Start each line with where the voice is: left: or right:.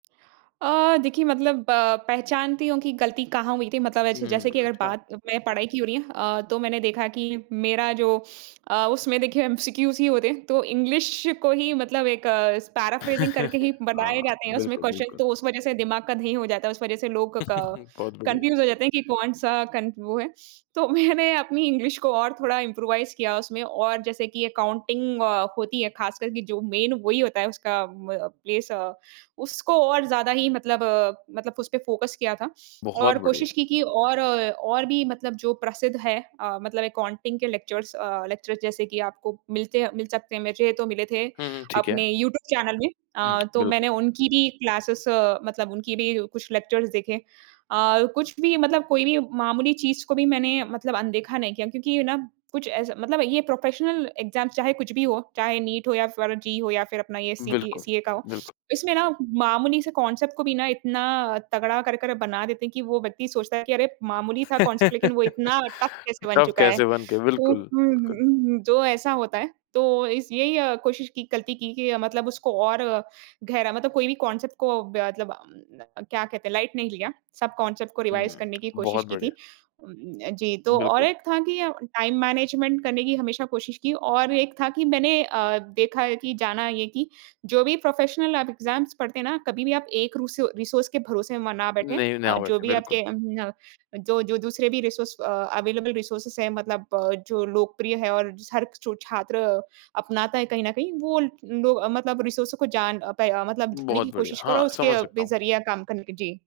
right: अ, देखिए मतलब पहचानती हूँ कि गलती कहाँ हुई थी मतलब ऐसे
left: हुँ,
right: जैसे कि अगर
left: अच्छा।
right: बात मैं पढ़ाई की हो रही है अ, तो मैंने देखा कि मेरा जो अ, उसमें देखिए एमसीक्यूज़ ही होते हैं, तो इंग्लिश को ही मतलब एक इस पैराफ्रेजिंग करके ही बनाये
left: हाँ।
right: जाते हैं उसमें
left: बिल्कुल,
right: क्वेश्चन
left: बिल्कुल।
right: तो उस वज़ह से दिमाग का दही हो जाता है उस वज़ह से लोग क
left: बहुत बढ़िया।
right: कन्फ्यूज हो जाते हैं कि कौन-सा कन वो है? तो मैंने अपनी इंग्लिश को और थोड़ा इम्प्रोवाइज़ किया उसमें और जैसे कि अकाउंटिंग अ, होती है ख़ासकर कि जो मैं वही होता है उसका उम, म प्लेस अ, उसको और ज़्यादा ही मतलब मतलब उसपे फ़ोकस किया था,
left: बहुत
right: और
left: बढ़िया।
right: कोशिश की कि और और भी मतलब जो प्रसिद्ध है अ, मतलब अकाउंटिंग के लेक्चरर्स अ, लेक्चरर्स जैसे कि आपको मिलते हैं मिल सकते हैं वैसे तो मिले थे
left: हुँ, हुँ, ठीक है।
right: अपने यूट्यूब चैनल में
left: हुँ,
right: अ, तो
left: बिल्कुल।
right: मैंने उनकी भी क्लासेज़ मतलब उनकी भी कुछ लेक्चर्स देखे। अ, कुछ भी मतलब कोई भी मामूली चीज़ को भी मैंने मतलब अनदेखा नहीं किया क्योंकि ये ना कुछ ऐसा मतलब ये प्रोफ़ेशनल एग्ज़ाम चाहे कुछ भी हो, चाहे नीट हो या फिर जी हो या फिर अपना ये सीपी
left: बिल्कुल,
right: सीए का हो
left: बिल्कुल।
right: इसमें ना मामूली से कॉन्सेप्ट को भी ना इतना तगड़ा कर कर बना देते हैं कि वो व्यक्ति सोचता है कि अरे मामूली था कॉन्सेप्ट लेकिन वो इतना टफ कैसे बन
left: टफ
right: चुका है?
left: कैसे बन के
right: तो
left: बिल्कुल,
right: उम
left: बिल्कुल।
right: उम, जो ऐसा होता है, तो इस यही कोशिश की गलती की कि मतलब उसको और गहरा मतलब कोई भी कॉन्सेप्ट को ब मतलब उम, क्या कहते हैं लाइट नहीं लिया सब कॉन्सेप्ट को रिवाइज़
left: हुँ,
right: करने की कोशिश
left: बहुत
right: की
left: बढ़िया।
right: थी। उम, जी तो और
left: बिल्कुल।
right: एक था कि टाइम मैनेजमेंट करने की हमेशा कोशिश की और एक था कि मैंने अ, देखा है कि जाना है कि जो भी प्रोफ़ेशनल आप एग्ज़ाम्स पढ़ते हैं ना कभी-भी आप एक रूसो रिसोर्स के भरोसे में ना
left: नहीं,
right: बैठे,
left: नहीं।
right: अ,
left: ना
right: जो
left: बैठे,
right: भी
left: बिल्कुल।
right: आपके उम, जो जो दूसरे भी रिसोर्स अवेलेबल रिसोर्सेज़ हैं मतलब जो लोकप्रिय है और हर सु छात्र अपनाता है कहीं न कहीं वो लो मतलब रिसोर्सो को जान प मतलब जानने
left: बहुत
right: की
left: बढ़िया।
right: कोशिश करो
left: हाँ,
right: और उसके
left: समझ सकता
right: भी
left: हूँ।
right: ज़रिए काम करने की। जी।